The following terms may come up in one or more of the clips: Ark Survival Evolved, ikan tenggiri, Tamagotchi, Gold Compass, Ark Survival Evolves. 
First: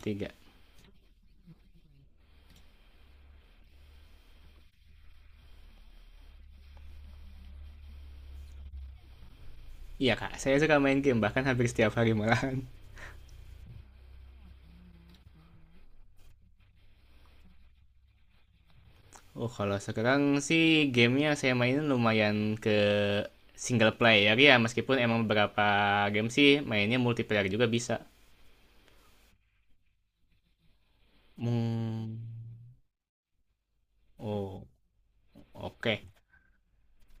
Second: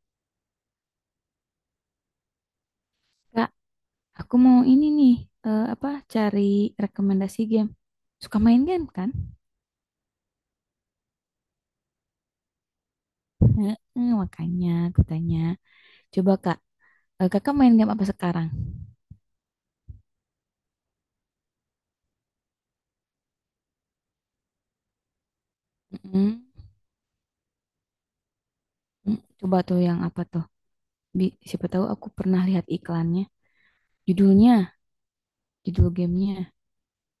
Tiga. Kak, aku mau ini nih, eh, apa cari rekomendasi game. Suka main game kan? Iya kak, saya suka main game, bahkan hampir setiap hari malahan. Heeh, makanya aku tanya. Coba Kak, Kakak main game apa sekarang? Oh kalau sekarang sih gamenya saya mainin lumayan ke single player ya, meskipun emang beberapa game Mm-mm. sih mainnya multiplayer juga bisa. Coba tuh yang apa tuh? Siapa tahu aku Hmm. pernah lihat iklannya. Judulnya, Oh, judul oke. gamenya.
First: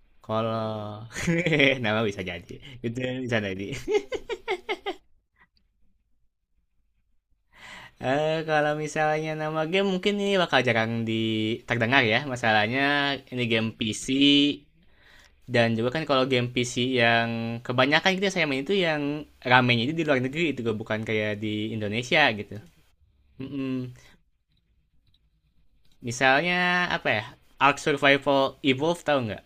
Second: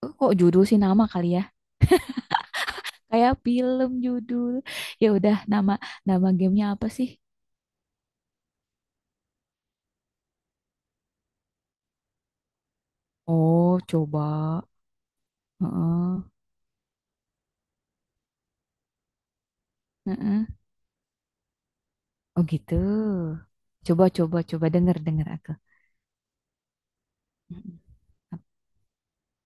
Kok judul sih Kalau nama kali ya? nama bisa jadi, itu Kayak bisa jadi. film judul. Ya udah, nama nama gamenya apa sih? Kalau misalnya nama game mungkin ini bakal jarang di terdengar ya. Masalahnya ini game Oh, PC. coba. Dan juga kan Heeh. kalau game PC yang kebanyakan gitu ya, saya main itu yang ramenya itu di luar Heeh. negeri, itu bukan kayak di Indonesia Oh gitu. gitu. Mm-mm. Coba, coba, coba, denger, denger aku. Misalnya apa ya? Ark Mm-mm. Survival Evolved, tahu nggak?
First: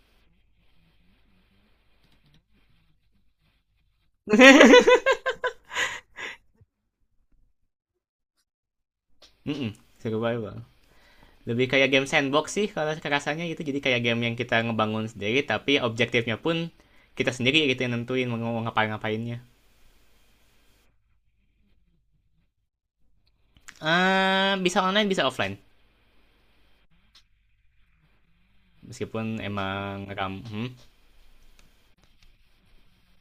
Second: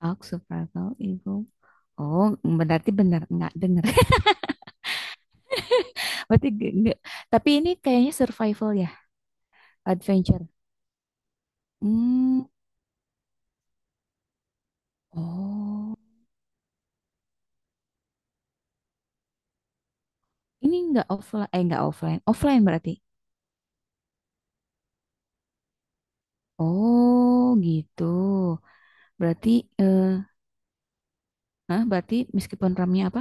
Talk survival evil. Oh, berarti benar nggak dengar. Berarti nggak, nggak. Tapi ini kayaknya survival ya, Mm-mm, adventure. survival. Lebih kayak game Hmm. sandbox sih kalau rasanya gitu. Jadi kayak game yang kita ngebangun sendiri, tapi Oh, objektifnya pun kita sendiri gitu yang nentuin mau ngapain ngapainnya. ini nggak offline, eh nggak offline, offline berarti. Bisa online, bisa offline. Oh, gitu. Meskipun Berarti, emang eh, ram, nah berarti meskipun ramenya apa?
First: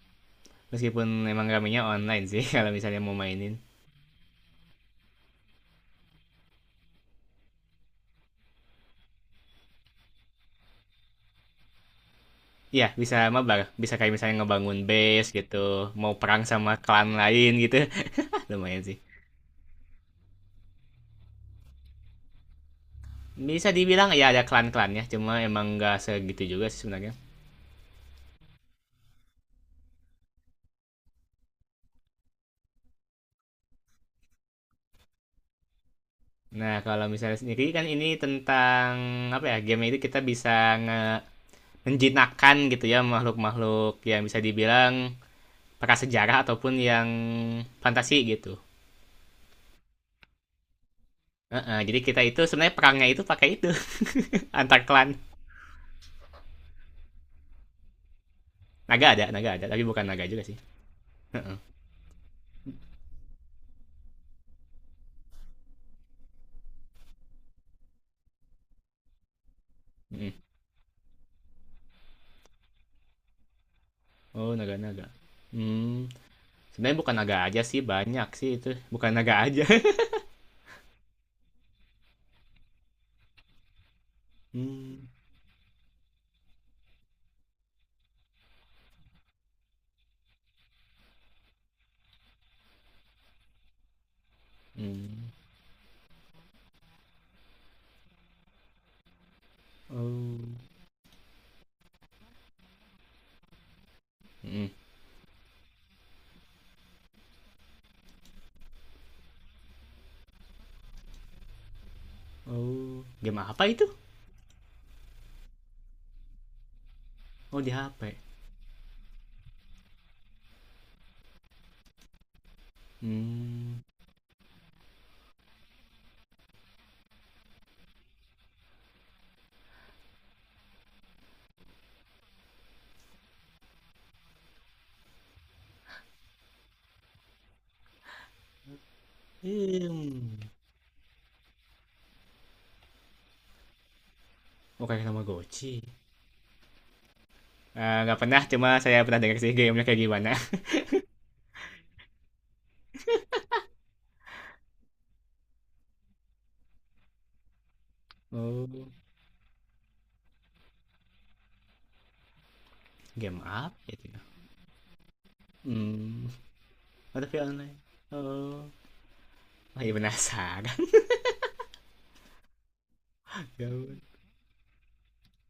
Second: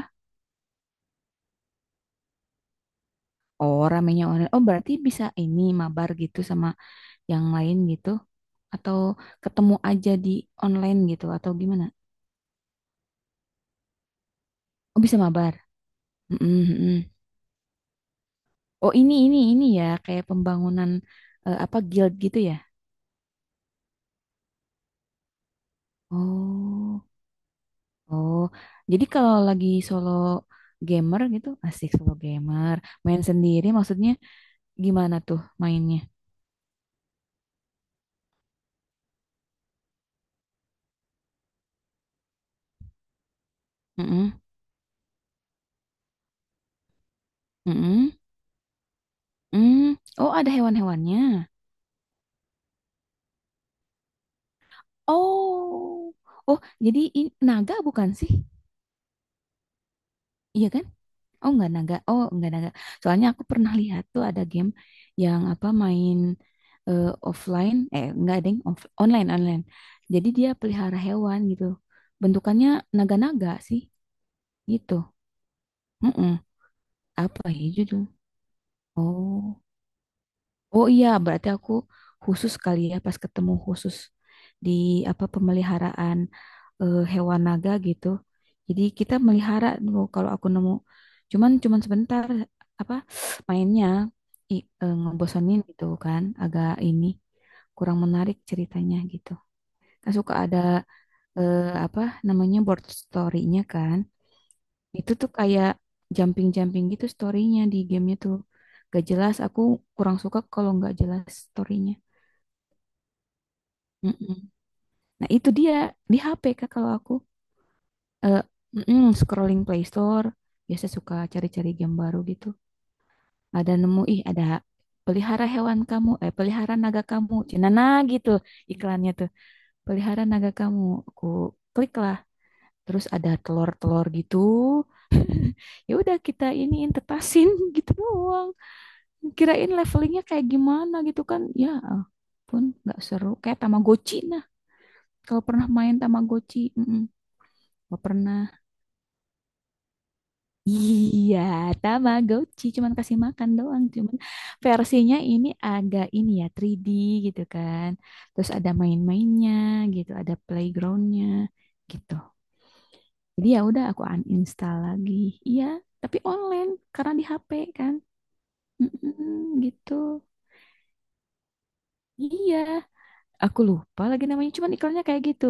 meskipun emang ramenya online sih, kalau misalnya mau mainin. Oh, ramenya online. Oh, berarti bisa ini mabar gitu sama yang lain gitu, atau ketemu aja di online gitu, atau gimana? Iya, bisa mabar. Bisa kayak misalnya ngebangun Oh, bisa base mabar. gitu, mau perang Mm-mm, sama mm-mm. klan lain gitu. Lumayan Oh, sih. ini ya kayak pembangunan, eh, apa guild gitu ya? Bisa dibilang ya ada klan-klannya, cuma emang nggak segitu juga sih Oh, sebenarnya. oh, jadi kalau lagi solo gamer gitu asik, solo gamer main sendiri maksudnya, gimana tuh mainnya? Nah, kalau misalnya sendiri kan ini tentang apa ya? Game itu kita bisa nge menjinakkan gitu ya makhluk-makhluk yang bisa Mm-mm, dibilang prasejarah ataupun yang mm-mm, fantasi gitu. mm. Oh, ada hewan-hewannya. Jadi kita itu sebenarnya perangnya itu pakai itu antar klan. Oh, oh, jadi naga bukan sih? Naga ada, tapi bukan naga juga sih. Iya kan? Uh Oh, -uh. nggak naga, oh nggak naga. Soalnya aku pernah lihat tuh ada game yang apa main eh, offline, eh nggak deng, online online. Jadi Mm. dia pelihara hewan gitu. Bentukannya naga-naga sih Oh, gitu. naga-naga. Hmm. Mm-mm. Sebenarnya bukan naga Apa aja ya sih, judul? banyak sih itu. Bukan naga Oh. aja. Oh iya, berarti aku khusus kali ya pas ketemu khusus di Hmm. apa pemeliharaan, hewan naga gitu. Jadi kita melihara dulu kalau aku nemu. Cuman cuman sebentar, apa, mainnya i, Hmm. ngebosenin gitu kan, agak ini kurang menarik ceritanya gitu. Kan suka Oh. ada, eh, apa namanya board story-nya kan. Hmm. Itu tuh kayak jumping-jumping gitu storynya di gamenya tuh. Gak jelas, aku kurang suka kalau nggak jelas storynya. Oh. Game apa itu? Mm-mm. Nah itu dia di HP Kak, kalau aku Oh, di HP. eh mm-mm, scrolling Play Store biasa suka cari-cari game baru gitu. Ada Hmm. nemu, ih ada pelihara hewan kamu, eh pelihara naga kamu cenana gitu, iklannya tuh pelihara naga kamu. Aku klik lah, terus ada telur-telur gitu, ya udah kita iniin tetasin, gitu doang. Kirain levelingnya Hmm. kayak gimana gitu kan ya, pun nggak seru kayak Tamagotchi. Nah Oh, kayak nama kalau pernah Goci. main Tamagotchi, nggak Nggak pernah. pernah, cuma saya pernah dengar sih gamenya kayak gimana. Iya, Tamagotchi cuman kasih makan doang. Cuman versinya ini agak ini ya, 3D gitu kan, terus Oh. ada main-mainnya gitu, ada playgroundnya gitu. Game Jadi ya apa udah aku itu ya? uninstall lagi, iya. Tapi Hmm. online karena di Ada via HP online. kan. Oh. Mm-mm, gitu, Masih penasaran. iya. Aku Gaun. lupa lagi namanya, cuman iklannya kayak gitu.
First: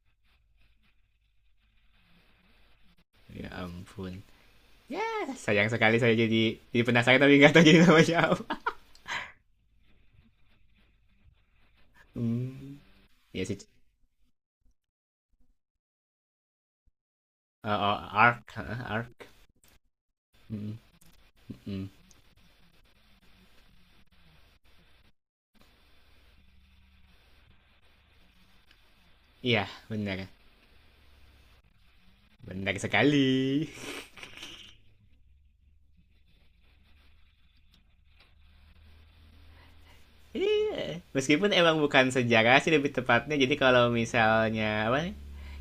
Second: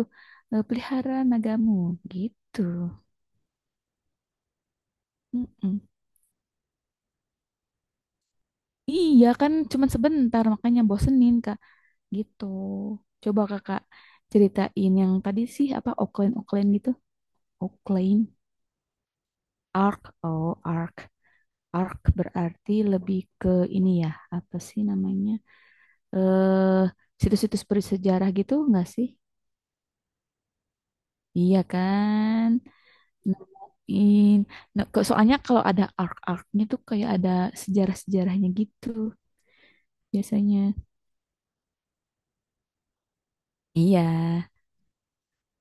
Pelihara nagamu gitu. Ya ampun. Ya, sayang Mm-mm. sekali, saya jadi penasaran tapi nggak tahu jadi nama siapa. Iya kan cuman sebentar makanya bosenin Kak gitu. Hmm. Coba Ya sih. Kakak ceritain yang tadi sih apa, Oakland Oakland gitu. Oh, oh, Oakland Ark, heeh, Ark. Arc, oh Mm, Arc. mm. Arc berarti lebih ke ini ya, apa sih namanya? Eh Situs-situs bersejarah gitu enggak sih? Iya, benar. Iya kan? Benar sekali. Nemuin. Nah, soalnya kalau ada arc-arcnya tuh kayak ada sejarah-sejarahnya gitu Iya. biasanya. Meskipun emang bukan sejarah sih lebih tepatnya. Jadi kalau Iya. misalnya apa?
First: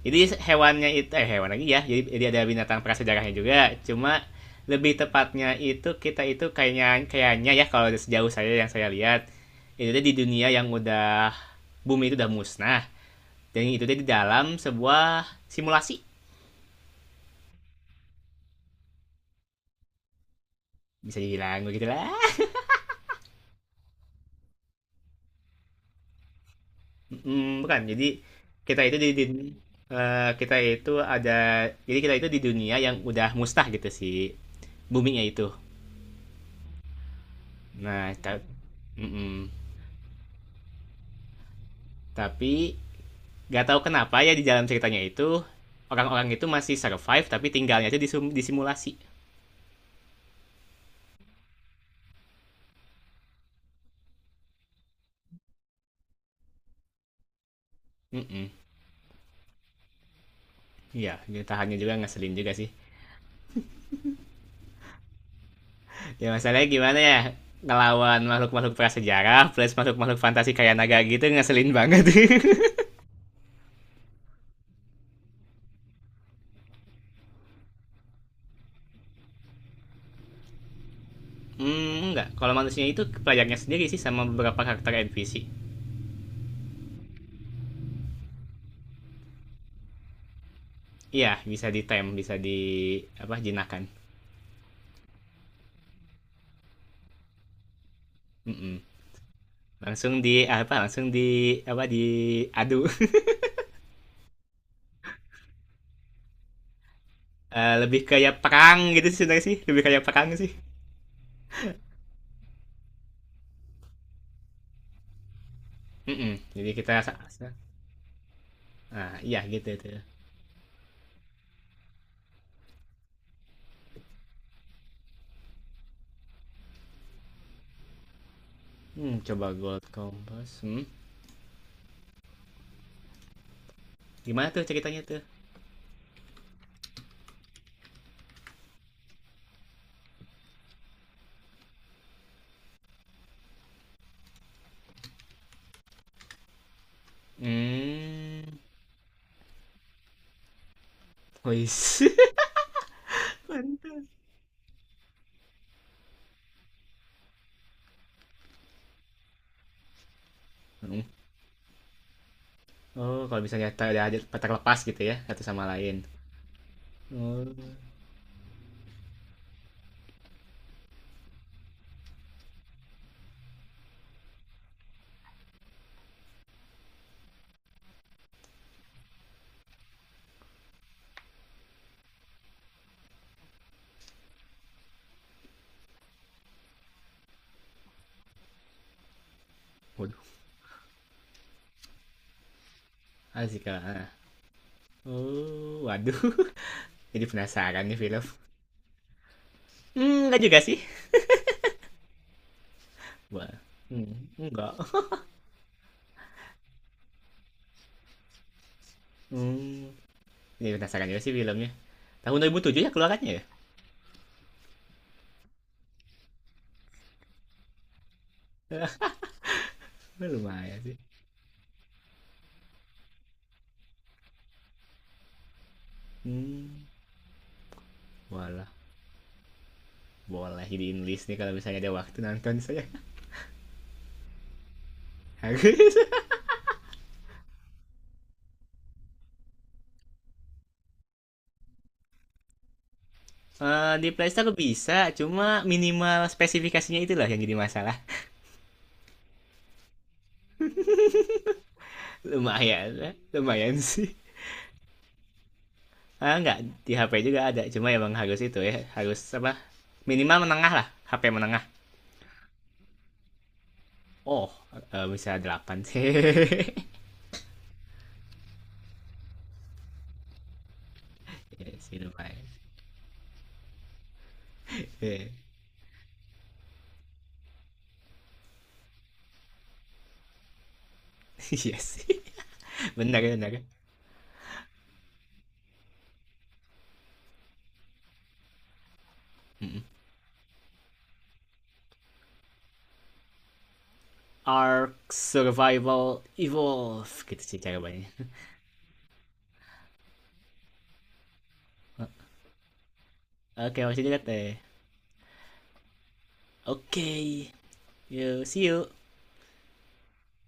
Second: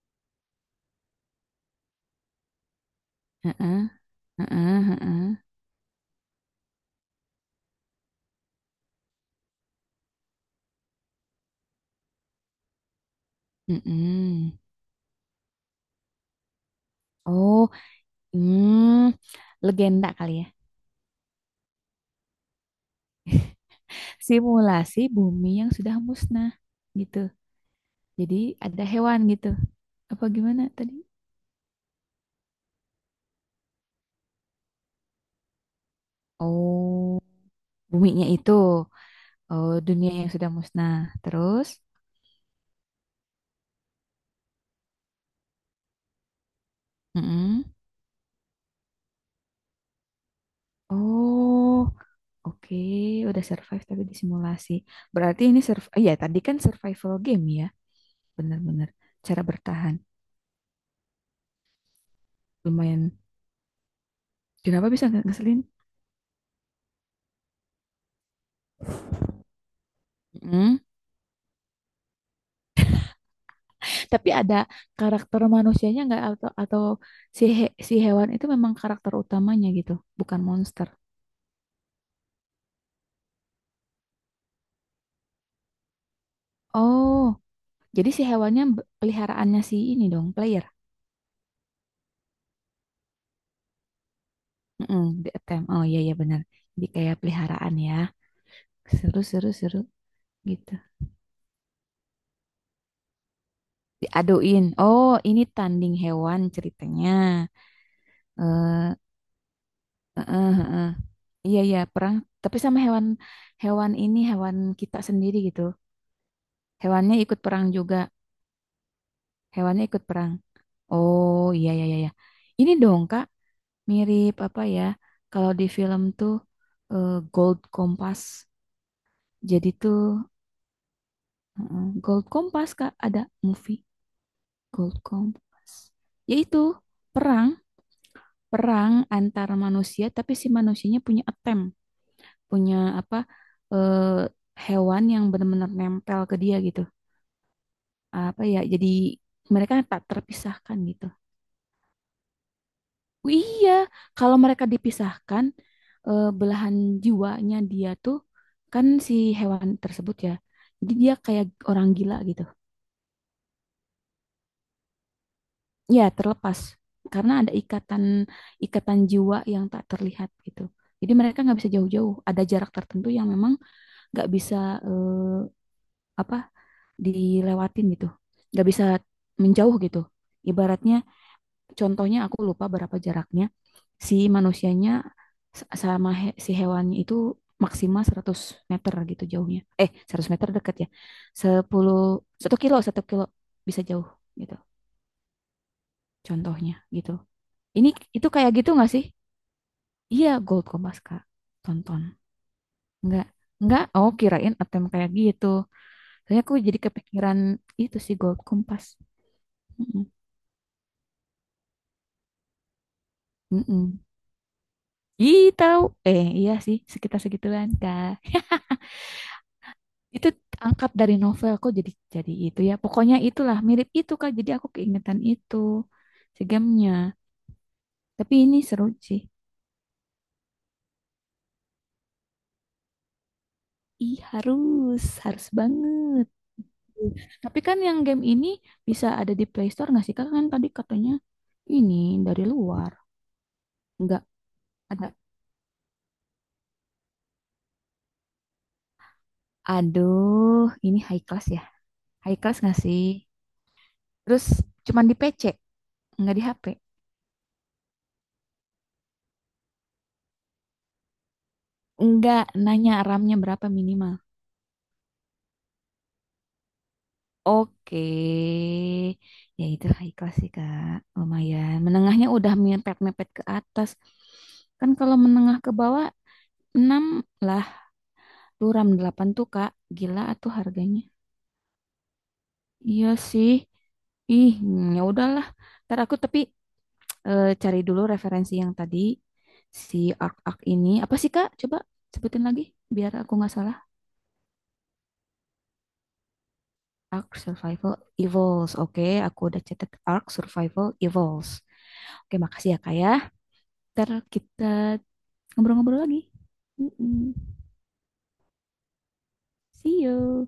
Jadi hewannya itu, hewan lagi ya. Jadi ada binatang prasejarahnya juga. Heeh, Cuma heeh, lebih heeh. tepatnya itu kita itu kayaknya kayaknya ya, kalau sejauh saya yang saya lihat itu di dunia yang udah bumi itu udah musnah, dan itu di Mm-mm. dalam sebuah simulasi, Oh, hmm, legenda kali ya. bisa dibilang begitu lah. Simulasi bumi yang sudah musnah gitu. Mm, bukan. Jadi Jadi kita ada itu di hewan dun- gitu. Apa kita gimana itu tadi? ada, jadi kita itu di dunia yang udah mustah gitu sih boomingnya itu. Oh, Nah, buminya ta- itu, mm-mm, oh, dunia yang sudah musnah. Terus, tapi nggak tahu kenapa ya di dalam ceritanya itu orang-orang itu masih survive tapi mm-mm. tinggalnya itu di, sum- di simulasi. Oh. Oke, udah survive tapi disimulasi. Berarti ini ya tadi kan survival game ya, Mm-mm. bener-bener cara bertahan. Iya, tahannya juga ngeselin juga sih. Lumayan. Kenapa bisa nggak ngeselin? Ya masalahnya gimana ya? Ngelawan makhluk-makhluk prasejarah plus makhluk-makhluk fantasi kayak Mm. naga gitu ngeselin banget. Tapi ada karakter manusianya nggak, atau si hewan itu memang karakter utamanya gitu, bukan monster. Hmm, enggak. Kalau manusia itu pelajarnya sendiri sih, sama beberapa karakter NPC. Oh, jadi si hewannya, peliharaannya si ini dong, player. Iya, bisa di ditem, bisa di apa jinakan. Mm-mm, di attempt. Oh iya iya, benar. Jadi kayak peliharaan ya. Mm-mm. Seru, seru, seru Langsung di gitu. apa? Langsung di apa? Diadu. Diaduin. Oh, ini tanding hewan ceritanya. Eh, lebih kayak perang eh gitu sih sebenarnya sih, lebih kayak perang heeh, sih. heeh. Iya iya, perang tapi sama hewan, hewan ini hewan kita sendiri gitu. Mm-mm. Jadi kita Hewannya sa- ikut sa- perang juga. ah iya gitu Hewannya tuh. ikut perang. Oh iya iya iya. Iya. Ini dong Kak, mirip apa ya? Kalau di film tuh, Gold Compass. Hmm, coba Jadi Gold tuh, Compass. Hmm. heeh, Gold Compass Kak ada movie Gimana tuh Gold ceritanya tuh? Compass. Yaitu perang, perang antar manusia tapi si manusianya punya attempt. Punya apa, eh, hewan yang benar-benar nempel ke dia gitu. Apa ya? Hmm. Jadi mereka tak terpisahkan gitu. Wis. Oh iya, Mantap. kalau mereka dipisahkan, belahan jiwanya dia tuh kan si hewan tersebut ya. Jadi Mm. dia kayak orang gila gitu. Oh, kalau misalnya ter- ada terlepas gitu ya satu sama lain. Ya, terlepas karena Oh. ada ikatan, ikatan jiwa yang tak terlihat gitu. Jadi mereka nggak bisa jauh-jauh. Ada jarak tertentu yang memang nggak bisa, eh, apa dilewatin gitu, nggak bisa menjauh gitu ibaratnya. Contohnya aku lupa berapa jaraknya si manusianya sama si hewannya itu. Maksimal 100 meter gitu jauhnya, eh 100 Waduh, meter dekat ya. 10, 1 kilo, asik bisa jauh ah. gitu Oh, waduh. contohnya gitu. Jadi penasaran Ini nih film. itu kayak gitu nggak sih? Iya, Hmm, enggak juga Gold sih. Kompas Kak, tonton nggak? Wah, Nggak, Oh, hmm, kirain enggak. attempt kayak gitu, soalnya aku jadi kepikiran itu sih, Gold Kompas. Hmm. Mm-mm. Ini penasaran juga sih filmnya. Tahun 2007 ya keluarannya ya? Mm-mm. Ih, tahu. Iya sih, sekitar segituan, Kak. Itu Lumayan angkat sih. dari novel kok jadi itu ya. Pokoknya itulah, mirip itu Kak. Jadi aku keingetan itu si Hmm. gamenya. Tapi ini Walah, seru sih. boleh jadiin list nih kalau misalnya ada waktu nonton saya. Ih, harus, harus Harus. banget. Tapi kan yang game ini bisa ada di Play Store nggak sih, Kak? Kan tadi katanya ini dari luar. Eh, di Nggak Playstore ada. bisa, cuma minimal spesifikasinya itulah yang jadi masalah. Aduh, ini high class ya. High class nggak Lumayan, sih? eh, lumayan sih. Terus cuman di PC, Ah, nggak di enggak, HP. di HP juga ada, cuma emang harus itu ya, harus apa? Minimal menengah lah, HP menengah. Nggak, nanya RAM-nya berapa minimal. Oh, eh, bisa 8 sih. Oke, ya itu high class sih Kak, lumayan. Iya Menengahnya lumayan. udah mepet-mepet ke atas. Kan kalau Yes. menengah ke bawah 6 lah, duram 8 tuh Kak, gila tuh harganya. Iya Benar ya, sih, benar. ih, ya udahlah. Ntar aku tapi cari dulu referensi yang tadi, Mm-mm. si Ark-Ark ini. Apa sih Kak? Coba sebutin lagi biar aku nggak salah. Ark Survival Evolve Ark gitu sih cara Survival mainnya. Evolves, oke, aku udah catat Ark Survival Evolves. Oke, makasih ya Kak ya. Oke, masih Ntar dilihat deh. kita ngobrol-ngobrol lagi. Oke, Mm-mm. yuk, see you. See you.